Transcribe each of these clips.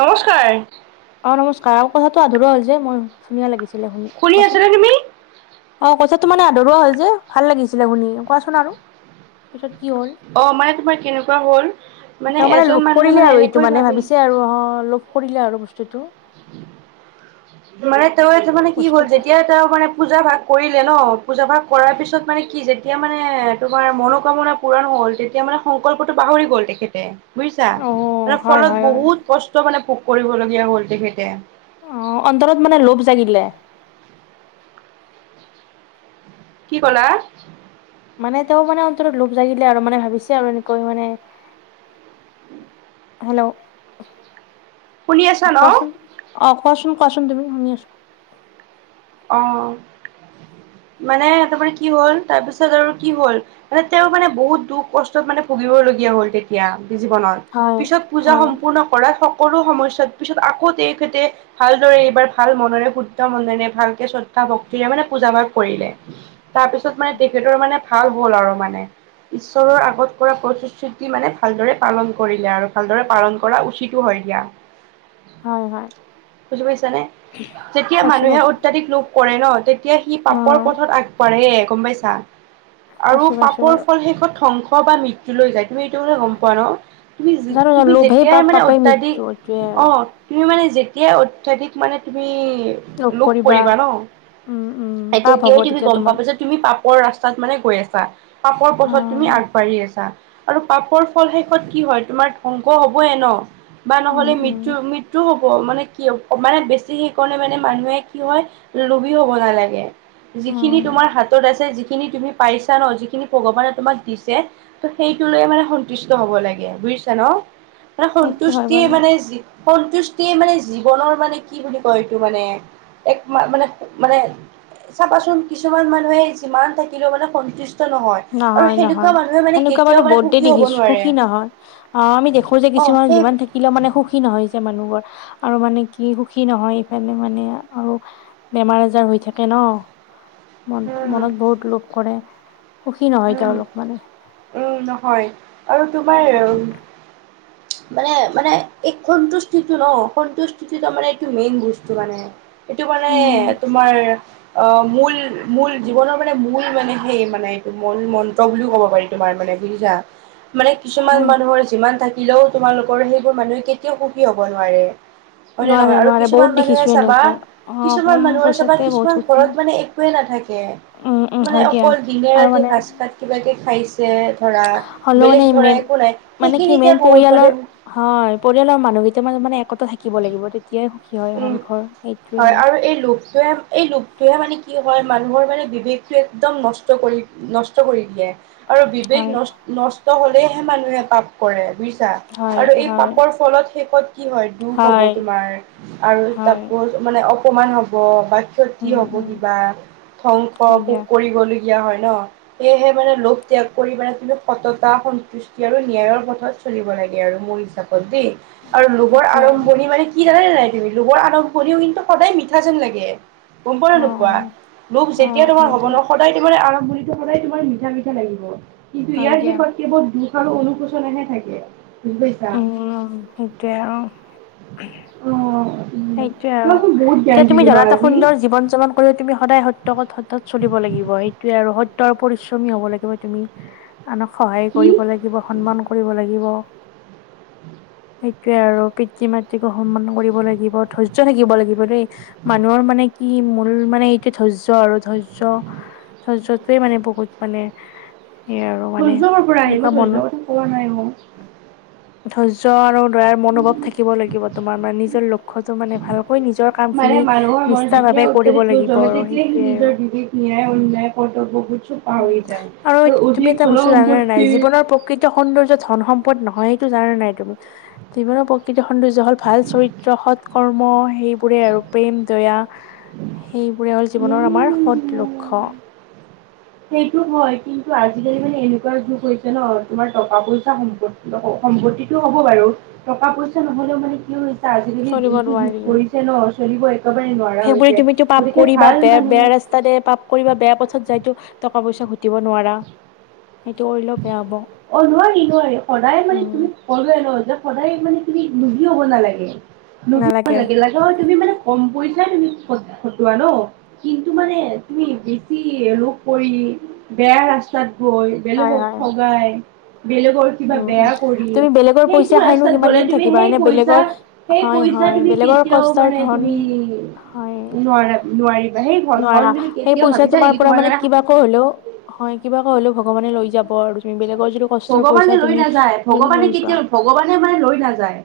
নমস্কাৰ। অ নমস্কাৰ আৰু কথাটো আধৰুৱা হ'ল যে, মই ধুনীয়া লাগিছিল। শুনি আছা নে তুমি? অ', কথাটো মানে আধৰুৱা হ'ল যে ভাল লাগিছিলে শুনি, কোৱাচোন আৰু। পিছত কি হ'ল অ', মানে তোমাৰ কেনেকুৱা হ'ল? মানে তাৰমানে এজন লগ মানুহে কৰিলে মানে আৰু এইটো এনেকৈ মানে ভাবে ভাবিছে আৰু অ', লগ কৰিলে আৰু। বস্তুটো মানে তেওঁ এইটো মানে কি বস্তু হ'ল, যেতিয়া তেওঁ মানে পূজা ভাগ কৰি লে নহ, পূজা ভাগ কৰাৰ পিছত মানে কি যেতিয়া মানে তোমাৰ মনোকামনা পূৰণ হ'ল, তেতিয়া মানে সংকল্পটো পাহৰি গ'ল তেখেতে। বুজিছা অ মানে হয় ফলত হয় হয় বহুত কষ্ট মানে ভোগ কৰিবলগীয়া হল তেখেতে। অ', অন্তৰত মানে লোভ জাগিলে। কি ক'লা? মানে তেওঁৰ মানে অন্তৰত লোভ জাগিলে আৰু মানে ভাবিছে আৰু এনেকৈ মানে হেল্ল'। অ', শুনি আছা কোৱাচোন, ন অ', কোৱাচোন কোৱাচোন তুমি, শুনি আছোঁ। অহ। [inaudible] মানে তোমাৰ কি হ'ল তাৰ পিছত আৰু কি হ'ল, মানে তেওঁ মানে বহুত দুখ কষ্টত মানে ভুগিবলগী গীয়া হ'ল তেতিয়া জীৱনত, হয় পিছত পূজা হয় সম্পূৰ্ণ কৰা শ সৰু সমস্যাত, পিছত আকৌ তেখেতে ভালদৰে এইবাৰ ভাল মনেৰে, শুদ্ধ মনেৰে ভাল শ্ৰদ্ধা ভক্তিৰে মানে পূজা ভাগ কৰিলে তাৰ পিছত মানে তেখেতৰ মানে ভাল হ'ল আৰু মানে। ঈশ্বৰৰ আগত কৰা প্ৰতিশ্ৰুতি মানে ভালদৰে পালন কৰিলে আৰু ভালদৰে পালন কৰা উচিতো হয়। এতিয়া, হয় হয় বুজি পাইছানে? যেতিয়া পাইছো মানুহে পাইছো অত কৰে ন' তেতিয়া সি অ পাপৰ পথত আগবাঢ়ে গম পাইছা। আৰু পাইছো পাইছো পাপৰ বাৰু ফল শেষত ধ্বংস বা মৃত্যুলৈ যায়, তুমি এইটো কথা গম পোৱা নহ। তুমি, জানো জানো তুমি লোভেই যেতিয়াই পাপ মানে পাপেই অত্যাধিক, মৃত্যু এইটোৱে আৰু অ', তুমি মানে যে তিয়াই অত্যাধিক মানে তুমি লোভ কৰিবা নহ। উম উম পাপ হ'ব তেতিয়াই তুমি তেতিয়া গম তোমাৰ পাবা পাইছা তুমি পাপৰ ৰাস্তাত মানে গৈ আছা, পাপৰ অ পথত তুমি আগবাঢ় ঢ়ি আৰু পাপৰ ফল শেষত কি হয় তোমাৰ ধ্বংস হ'বয়ে ন'। বা উম নহ'লে উম মৃত্যু, মৃত্যু হ'ব মানে কি মানে বেছি সেইকাৰণে মানে মানুহে কি হয় লোভী হ'ব নালাগে, যিখিনি উম তোমাৰ হাতত আছে যিখ খিনি তুমি পাইছা ন' যিখিনি ভগৱানে তোমাক দিছে ত' সেইটো লৈয়ে মানে সন্তুষ্ট হ'ব লাগে, বু জিছা ন' মানে সেইটো হয় সন্তুষ্টি বাৰু মানে যি সন্তুষ্টিয়ে মানে জীৱনৰ মানে কি বুলি কয় এইটো মানে। একা-মান-মানে মানে চাবাচোন কিছুমান মানুহে যিমান থাকিলেও মানে সন্তুষ্ট আৰু নহয়, সেনেকুৱা নহয় মানুহে মানে সেনেকুৱা কেতিয়াও বাৰু মানে বহুতে সুখী হ'ব দেখিছোঁ নোৱাৰে। সুখী নহয় অহ, আমি দেখো যে কি অ' কিছুমান সেই যিমান থাকিলেও মানে সুখী নহয় যে মানুহ। আৰু মানে কি সুখী নহয়, ইফালে মানে আৰু বেমাৰ আজাৰ হৈ থাকে ন। উম, মন-মনত বহুত লোভ কৰে। সুখী নহয় উম, তেওঁলোক মানে উম, নহয় আৰু তোমাৰ উ মানে, মানে এই সন্তুষ্টিটো ন! সন্তুষ্টিটো মানে এইটো মেইন বস্তু মানে এইটো মানে উম তোমাৰ অ', মূল, মূল জীৱনৰ মানে মূল মানে সেইমানে মূলমন্ত্ৰ বুলিও ক'ব পাৰি তোমাৰ মানে বুজিছা, মানে কিছুমান হয় মানুহৰ যিমান থাক দিলেও তোমালোকৰ সেইবোৰ মানুহে কেতিয়াও সুখী হ'ব নোৱাৰে। হয়নে, নোৱাৰে নহয়? আৰু নোৱাৰে কিছুমান বহুত মানুহে দেখিছো চাবা এনেকৈ অ কিছুমান কম মানুহে চাবা, পইচাতে বহুত কিছুমান সুখী ঘৰত মানে একোৱে না থাকে, উম, উম, মানে হয় দিয়া অকল দিনে আৰু ৰাতি মানে ভাত সাঁজ কিবাকে খাইছে। ধৰা হ'লেও বেলেগ মানে ধৰা একো নাই মেন-মানে কি সেইখিনিতে মেইন বহুত মানে পৰিয়ালৰ হয়, পৰিয়ালৰ মানুহ কেইটা মান মানে এক থাকিব লাগিব তেতিয়াই সুখী হয় এখন উম, ঘৰ সেইটোৱে হয়, আৰু এই লোভটোৱে, এই লোভটোয়ে মানে কি হয়, মানুহৰ মানে বিবেকটো একদম নষ্ট কৰি, নষ্ট কৰি দিয়ে। আৰু বিবেক হয়, নষ্ট-নষ্ট হ'লেহে মানুহে পাপ কৰে বুই ছা, হয়, আৰু এই হয়, পাপৰ ফলত শেষত কি হয়, দুখ হ'ব তোমাৰ। আৰু হয়, তাকো মানে অকমান হ'ব বা ক্ষতি উম, হ'ব উম, কিবা ধ্বংস হয় পোক দিয়া। কৰি বলৈ দিয়া হয় ন সেয়েহে মানে লোভ ত্যাগ কৰি মানে তুমি সততা সন্তুষ্টি আৰু নিয়াৰ পথত চলিব লাগে আৰু মোৰ হিচাপত দেই। আৰু লোভৰ সেইটোৱে আৰু। আৰম্ভণি মানে কি জানা নে নাই তুমি লোভৰ আৰম্ভণিও কিন্তু সদায় মিঠা যেন লাগে। গম পোৱা অ', নে নোপোৱা অ', লোভ যেতিয়া অ', তোমাৰ হয় হ'ব দিয়া, ন সদায় তোমাৰ আ [unintelligible] হয় দিয়া। আৰু অনুশোচনাহে থাকে। বুজি পাইছা। উম, সেইটোৱে আৰু অঁ। সেইটোৱে আৰু এতিয়া তুমি ন ধৰা এটা আজি। সুন্দৰ জীৱন যাপন কৰি তুমি সদায় সত্যত পথত চলিব লাগে লাগিব সেইটোৱে আৰু সত্যৰ পৰিশ্ৰমী হ'ব লাগিব তুমি। আনক সহায় কি কৰিব লাগিব সন্মান কৰিব লাগিব [inaudible] সেইটোৱে আৰু পিতৃ-মাতৃকো সন্মান কৰিব লাগিব। ধৈৰ্য থাকিব লাগিব দেই মানুহৰ মানে কি মূল মানে এইটো ধৈৰ্য্য আৰু ধৈৰ্য্য ধৈৰ্যটোৱে মানে বহুত মানে সেই আৰু মানে এনেকুৱা মনো [unintelligible] ধৈৰ্য্য আৰু দয়াৰ মনোভাৱ থাকিব লাগিব তোমাৰ মানে নিজৰ লক্ষ্যটো মানে ভালকৈ নিজৰ মানে কামখিনি মানুহৰ মন যেতিয়া নিষ্ঠাভাৱে কৰিব অত্যাধিক লোভ লাগিব জমে আৰু তেতিয়াই সি সেইটোৱে আৰু নিজৰ [inaudible] [inaudible] বিবেক ন্যায় অন্যায় কৰ্তব্যবোৰ চব উম পাহৰি যায় আৰু তুমি অধিক এটা ধন বস্তু জানানে নাই সম্পত্তি জীৱনৰ প্ৰকৃত সৌন্দৰ্য ধন সম্পদ নহয় সেইটো জানানে নাই তুমি জীৱনৰ প্ৰকৃৃত সৌন্দৰ্য হল ভাল চৰিত্ৰ সৎ কৰ্ম সেইবোৰে আৰু প্ৰেম, দয়া [inaudible] সেইবোৰে হ'ল জীৱনৰ আমাৰ সদ উম লক্ষ্য। সেইটো হয় কিন্তু আজিকালি মানে এনেকুৱা যুগ হৈছে ন তোমাৰ টকা-পইচা সম্পত্তি হও সম্পত্তিটো হ'ব বাৰু টকা পইচা নহ'লেও মানে কি আজিকালি চলিব যিটো যুগ নোৱাৰি কৰিছে ন চলিবই সেইবোৰে তুমিতো পাপ কৰিবা বেয়া বেয়া মানুহ ৰাস্তাদে পাপ কৰিবা বেয়া পথত যাইটো টকা পইচা ঘটিব নোৱাৰা সেইটো কৰিলেও বেয়া হ'ব অ নোৱাৰি নোৱাৰি সদায় মানে উম তুমি [unintelligible] যে সদায় মানে তুমি লোভি হ'ব নালাগে লোভি নালাগে [unintelligible] লাগে হলে তুমি মানে কম পইচাই তুমি খ খটোৱা ন কিন্তু মানে তুমি বেছি লোভ কৰি বেয়া ৰাস্তাত গৈ হয় বেলেগক হয় ঠগাই বেলেগৰ কিবা উম উম বেয়া কৰি তুমি বেলেগৰ পইচা সেইটো খাইনো ৰাস্তাত কিমান গলে দিন তুমি থাকিবা সেই হয়নে পইছা বেলেগৰ সেই হয় পই সেই হয় তুমি বেলেগৰ কেতিয়াও কষ্টৰ মানে ধন তুমি হয় নোৱাৰা নোৱাৰি নোৱাৰা সেই পইচা তোমাৰ পৰা মানে কিবাকৈ হলেও হয় কিবাকৈ হলেও ভগৱানে লৈ যাব আৰু। বেলেগৰ যিটো কষ্টৰ ভগৱানে পইচা লৈ তুমি নাযায় যদি ভগৱানে লৈ যোৱা। কেতিয়াও [inaudible] ভগৱানে মানে লৈ নাযায়।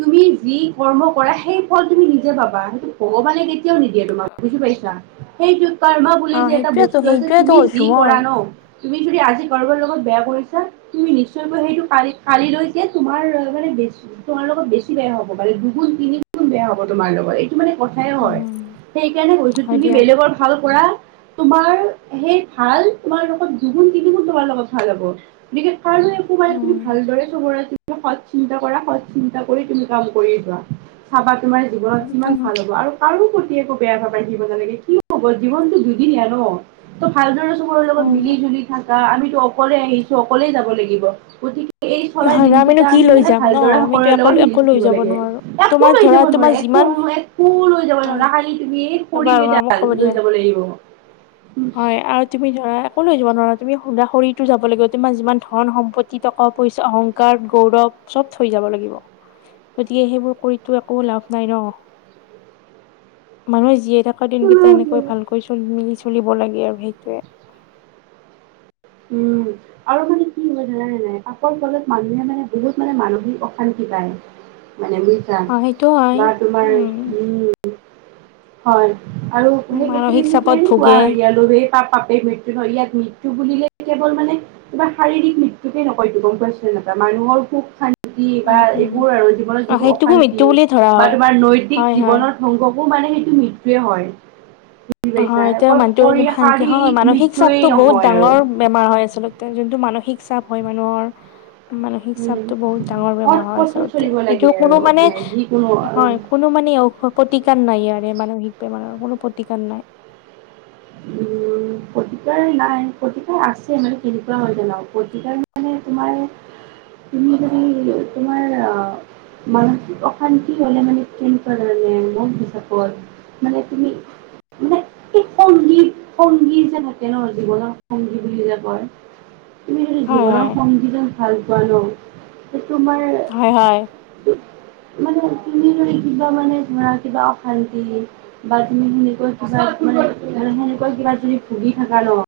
তুমি যি কৰ্ম কৰা সেই ফল তুমি নিজে পাবা সেইটো ভগৱানে কেতিয়াও নিদিয়ে তোমাক বুজি পাইছা। সেইটো কৰ্মা বুলি অ যে এটা সেইটোয়েতো বস্তু আছে সেইটোয়েতো তুমি যি কৈছো কৰা মই ন তুমি যদি আজি কাৰোবৰ লগত বেয়া কৰিছা তুমি নিশ্চয়কৈ সেইটো কালি লৈকে তোমাৰ মানে তোমাৰ গত বেছি বেয়া হ'ব। [unintelligible] দুুগুণ তিনিগুণ বেয়া হ'ব তোমাৰ লগত মানে কথাই হয়, উম সেইকাৰণে কৈছো হয় তুমি দিয়া বেলেগৰ ভাল কৰা তোমাৰ সেই ভাল তোমাৰ লগত দুগুণ তিনিগুণ তোমাৰ লগত ভাল হ'ব [unintelligible] [unintelligible] তুমি উম ভালদৰে [unintelligible] [unintelligible] সৎ চিন্তা কৰা সৎ চিন্তা কৰি তুমি কাম কৰি যোৱা, চাবা তোমাৰ জীৱনত কিমান ভাল হ'ব আৰু কাৰো প্ৰতি একো বেয়া ভাব ৰাখিব নালাগে কি হব জীৱনটো দুদিনীয়া ন ত ভাল আৰু চবৰে লগত হয় মিলি জুলি থাকা আমিতো অকলে আহিছো অকলে যাব লাগিব গতিকে এই চলাই হয় ন আমিনো দিনকেইটা কি আমি লৈ মানে যাম ন ভালদৰে আমিতো সকলোৰে একো লগত একো মিলি-জুলি লৈ থাকিব যাব লাগে নোৱাৰো একো তোমাৰ লৈ ধৰা যাব নোৱাৰে তোমাৰ এক [unintelligible] যিমান [unintelligible] একো লৈ যাব হয় নোৱাৰা খালি তুমি এই বাৰু মোক খৰিকেইডাল ক'ব লৈ দিয়া যাব লাগিব হয় আৰু তুমি ধৰা একো লৈ যাব নোৱাৰা- তুমি সুদা শৰীৰ তো যাব লাগিব তোমাৰ যিমান ধন সম্পত্তি টকা পইচা, অহংকাৰ, গৌৰৱ চব থৈ যাব লাগিব। গতিকে সেইবোৰ কৰিতো একো লাভ নাই ন? মানুহে যি থকা দিনকেইটা এনেকৈ ভালকৈ চল মিলি চলিব লাগে আৰু সেইটোৱে উম, আৰু মানে কি হয় জানা নে নাই? পাপৰ ফলত মানুহে মানে বহুত মানে মানসিক অশান্তি পাই, মানে বুজিছা অ সেইটো হয় বা তোমাৰ উম হয়। আৰু মানসিক সেইখিনিকে চাপত কোৱা ভোগে হয় লভেই পাপ পাপেই মৃত্যু ধৰ ইয়াত মৃত্যু বুলিলে কেৱল মানে কিবা শাৰীৰিক মৃত্যুকে নকয়টো গম পাইছানে? মানুহৰ সুখ শান্তি- বা উম উম এইবোৰ আৰু জীৱনত অ যিবোৰ সেইটোকো মৃত্যু অশান্তি বুলিয়ে ধৰা বা হয় তোমাৰ নৈতিক হয় হয় জীৱনৰ ধ্বংস বোৰ মানে মৃত্যুয়ে হয় বুজি পাইছা হয়, এতিয়া অকল মানটো শৰীৰ শান্তি হয় শাৰীৰিক মানসিক মৃত্যুয়েই চাপটো বহুত নহয় আৰু ডাঙৰ বেমাৰ হয় আচলতে যোনটো মানসিক চাপ হয় মানুহৰ মানসিক উম চাপটো বহুত ডাঙৰ সৎ বেমাৰ হয় পথত আচলতে, চলিব এইটো লাগে কোনো আৰু মানে যিকোনো হয় উম কোনো মা প নাই ইয়াৰে মানসিক বেমাৰৰ কোনো প্ৰতিকাৰ নাই। [unintelligible] প্ৰতিকাৰ নাই, প্ৰতিকাৰ আছে মানে কেনেকুৱা হয় জানো প্ৰতিকাৰ মানে তোমাৰ, তুমি যদি তোমাৰ অ'। মানসিক অশান্তি হ'লে মানে কেনকুৱা জানানে মোৰ হিচাপত মানে তুমি [unintelligible] সংগীত, সংগী যে থাকে ন' জীৱনত সংগী বুলি যে কয়। তুমি হয় জীৱনৰ হয় সংগীজন ভাল পোৱা ন' [unintelligible] তোমাৰ হয় হয় মানে কি [unintelligible] কিবা মানে ধৰা কিবা অশান্তি বা তুমি সেনেকুৱা কিবা মানে তেনেকুৱা কিবা যদি ভুগি থাকা ন'।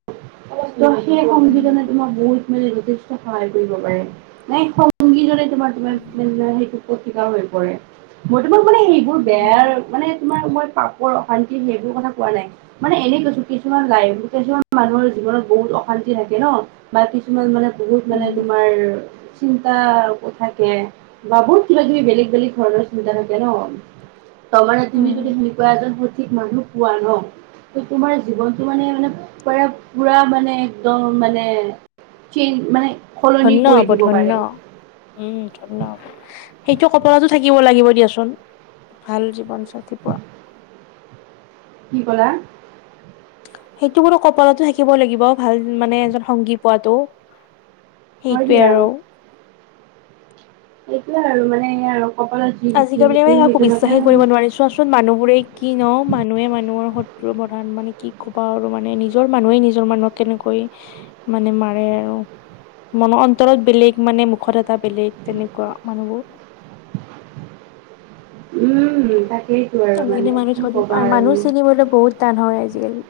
ত' সেই উম সংগীজনে তোমাক বহুত মানি যথেষ্ট সহায় কৰিব পাৰে, নাই সংগীজনে তোমাৰ উম, [unintelligible] হৈ পৰে, মই তোমাক মানে সেইবোৰ বেয়াৰ উম, মানে তোমাৰ মই পাপৰ অশান্তি সেইবোৰ কথা কোৱা নাই মানে এনেই কৈছো কিছুমান লাইফ কিছুমান মানুহৰ জীৱনত বহুত অশান্তি থাকে ন' বা কিছুমান মানে বহুত মানে উম, তোমাৰ চিন্তা থাকে বা বহুত কিবা কিবি বেলেগ বেলেগ ধৰণৰ চিন্তা থাকে ন'। তাৰমানে তোমাৰ তুমি উম, যদি সেনেকুৱা এজন সঠিক মানুহ পোৱা ন'। তে তোমাৰ জীৱনটো মানে মানে পৰে পুৰা মান মানে একদম মানে চেঞ্জ মানে সলনি ধন্য কৰি হ'ব, দিব ধন্য, পাৰে উম, ধন্য হ'ব সেইটো কপলাতো থাকিব লাগিব। দিয়াচোন ভাল জীৱনচাথী পোৱা। কি ক'লা? সেইটোবোলো কপালতো থাকিব লাগিব ভাল মানে এজন সংগী পোৱাটো। হয় সেইটোৱে আৰু। এইটোৱে আৰু মানে আৰু কপালত যি লিখি আজিকালি দিছো একো সেইজনকে বিশ্বাসে কৰিব নোৱাৰি চোৱাচোন মানুহবোৰে কি ন মানুহে মানুহৰ স প্ৰধান মানে কি ক'বা আৰু মানে নিজৰ মানুহে নিজৰ মানুহক কেনেকৈ মানে মাৰে আৰু। মনৰ অন্তৰত বেলেগ মানে মুখত এটা বেলেগ তেনেকুৱা মানুহবোৰ। উম তাকেইতো আৰু মানে আজিকালি মানুহ কি ধৰি কবা আৰু মানুহ চিনিবলৈ বহুত টান হয় আজিকালি।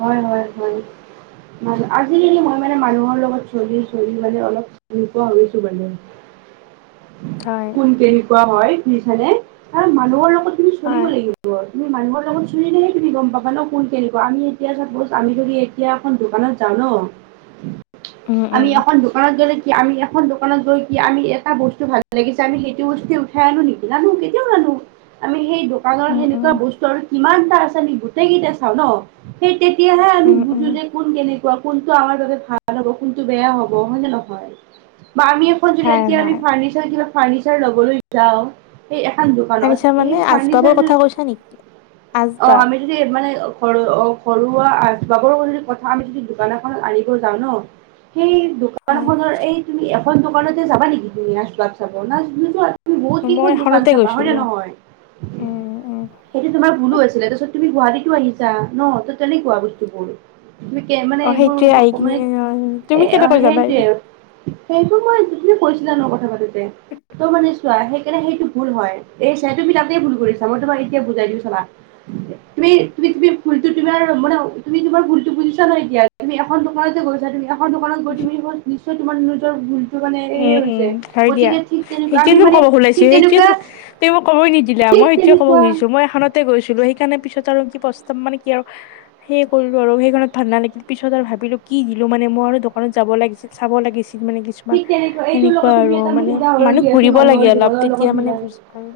হয় হয় হয় [inaudible] আজিকালি মই মানে মানুহৰ লগত চলি চলি মানে অলপ চিনি পোৱা হৈছো মানে। [inaudible] হয়, কোন কেনেকুৱা হয় শুনিছানে কাৰণ মানুহৰ লগত তুমি চলিব হয়, লাগিব। তুমি মানুহৰ লগত চিলিলেহে তুমি গম পাবা ন' কোন কেনেকুৱা আমি এতিয়া চাপোজ আমি যদি এতিয়া এখন দোকানত যাওঁ ন'। উম, আমি উম, এখন দোকানত গ'লে কি আমি এখন দোকানত গৈ কি আমি এটা বস্তু ভাল লাগিছে আমি সেইটো বস্তুৱ উঠাই আনো নিদিনানো কেতিয়াও নান আমি সেই দোকানৰ উম, সেনেকুৱা উম, বস্তু আৰু কিমানটা আছে গোটেইকেইতে চাওঁ ন' সেই তেতিয়াহে আমি উম, উম, বুজো যে কোন কেনেকুৱা। কোনটো আমাৰ বাবে ভাল হ'ব কোনটো বেয়া হ'ব হয় নে নহয়। বা আমি এখন [unintelligible] হয়, এতিয়া আমি হয়। ফাৰ্ণিচাৰ ফাৰ্ণিচাৰ লবলৈ যাওঁ এই এখন দোকানত তানিছা সেই মানে ফাৰ্নিচাৰ আচবাবৰ কথা কৈছা নেকি? অ', আচবাব আমি যদি মানে ৰু অ', ঘৰুৱা আবাবৰদি কথা আমি যদি দোকান এখনত আনিব যাওঁ ন' সেই হয়, দোকানখনৰ এই তুমি এখন দোকানতে যাবা নেকি তুমি আচবাব চাব না নোযোৱা তুমি বহুত মই কেইখন দোকান এখনতে চাবা হয় নে গৈছিলো। নহয় উম, উম, সেইটো তোমাৰ ভুলো আছিলে তাৰপছত তুমি গুৱাহাটীতটো আহিছা ন' ত' তেনেকুৱা বস্তুবোৰ। মানে অ', এইবোৰ সেইটোৱে আহি কিনে মানে এ তুমি কেনেকৈ জানা এইবোৰ? সেইটোৱে আৰু সেইটো মই যিখিনি কৈছিলা নো কথা পাতোতে। তই মানে চোৱা সেইকাৰণে সেইটো ভুল হয় এই সেইটো বিলাকতে ভুল কৰিছা মই তোমাক এতিয়া বুজাই দিওঁ চাবা। তুমি তুমি ভুল তুমি মানে, তুমি তোমাৰটো বুজিছা ন' এতিয়া তুমি এখন দোকানতে গৈছা তুমি দোকানত গৈ তুমি ম নিশ্চয় তোমাৰ নিজৰ মানে উম, সেই উম, হৈছে হয় দিয়া গতিকে ঠিক তেনেকুৱা সেইটোবে আমি মই মানে ক'ব খোলাইছো ঠিক সেইটোয়ে তেনেকুৱা তুমি মোক ক'বই নিদিলা ঠিক মই এতিয়া ক'ব তেনেকুৱা খুজিছো মই এখনতে গৈছিলো সেইকাৰণে পিছত আৰু প্ৰস্ত মানে কি আৰু সেয় কৰিলো আৰু সেইখনত ভাণ্ডা লাগিল পিছত আৰু ভাবিলো কি দিলো মানে মই আৰু ত' যাব লাগিছিল চাব লাগিছিল মানে কিছুমান ঠিক তেনেকুৱা এইটোৰ লগত সেনেকুৱা তুমি আৰু এটা মোক মানে উদাহৰণ মানুহ দিয়াচোন ঘুৰিব মানুহৰ লাগে অলপ জীৱনৰ লগত তেতিয়া মানে মিলাই বুজি পায়।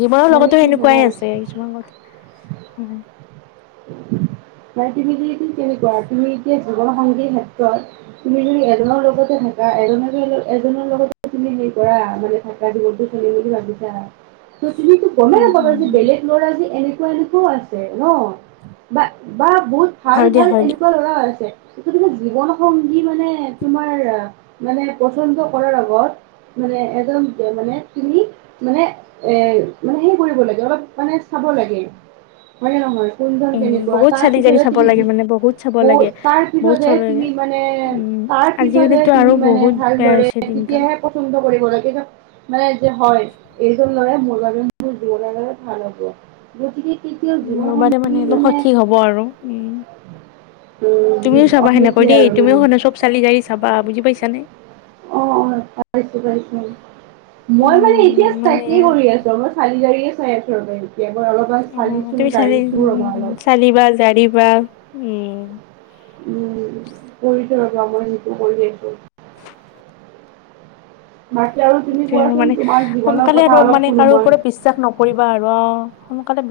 জীৱনৰ মানে লগতো কি সেনেকুৱাই জানা আছে কিছুমান কথা হয়। [inaudible] নাই তুমি যদি কেনেকুৱা, তুমি এতিয়া জসংগীৰ ক্ষেত্ৰত তুমি যদি এজনৰ লগতে বা এজনৰ লগত তুমি হেৰি কৰা মানে থকা জীৱনতটো চলিম বুলি ভাবিছা। ত, তুমিতো গমেই উম নাপাবা উম যে উম বেলেগ ল'ৰা যে এনেকুৱা- এনেকুৱাও আছে ন' বা বা বহুত ভাল, হয় দিয়া ভাল হয় দিয়া এনেকুৱা ল'ৰা আছে। [unintelligible] জীৱনসংগী মানে তোমাৰ মানে পচন্দ কৰাৰ আগত মানে এজন মানে তুমি মানে এ, মানে সে কৰিব লাগে অলপ মানে [unintelligible] লাগে হয়নে নহয়? কোন্ধন উম কেনেকুৱা বহুত তাৰ চালি জাৰি পিছতহে চাব তুমি, লাগে মানে বহুত চাব লাগে তাৰ বহুত পিছতহে চাব লাগে তুমি মানে উম তাৰ পিছতহে আজিকালিতো আৰু তুমি মানে বহুত বেয়া ভালদৰে হৈছে দিনকাল তেতিয়াহে পচন্দ [unintelligible] কিন্তু মানে যে হয় এইয ল'ৰাই মোৰগ দৌ ল গ'লে ভাল হ'ব গতিকে কেতিয়াও মোৰ জীৱসংগ মানে বাদে এইটো সঠিক হ'ব আৰু উম। উম তুমিও চাবা সেনেকৈ সেইটোৱে দেই, আৰু তুমিও মানে শান চব চালি জাৰি চাবা বুজি পাইছানে। অ', অ', পাইছো, পাইছো মই মানে উম এতিয়া মানে চাকে কৰি আছো, মই চালি জড়ীয়ে আছো এশ অ', তুমি চালি ৰ'বা অলপ চালিবা জাৰিবা, উম। উম, কৰিছে [unintelligible] মই সেইটো কৰি যছো সেইটোৱে আৰু কোৱাচোন মানে তোমাৰ জীৱনৰ সোনকালে আৰু কথা অলপ মানে শুনো কাৰো মই ওপৰত বিশ্বাস নকৰিবা আৰু অ', সোনকালে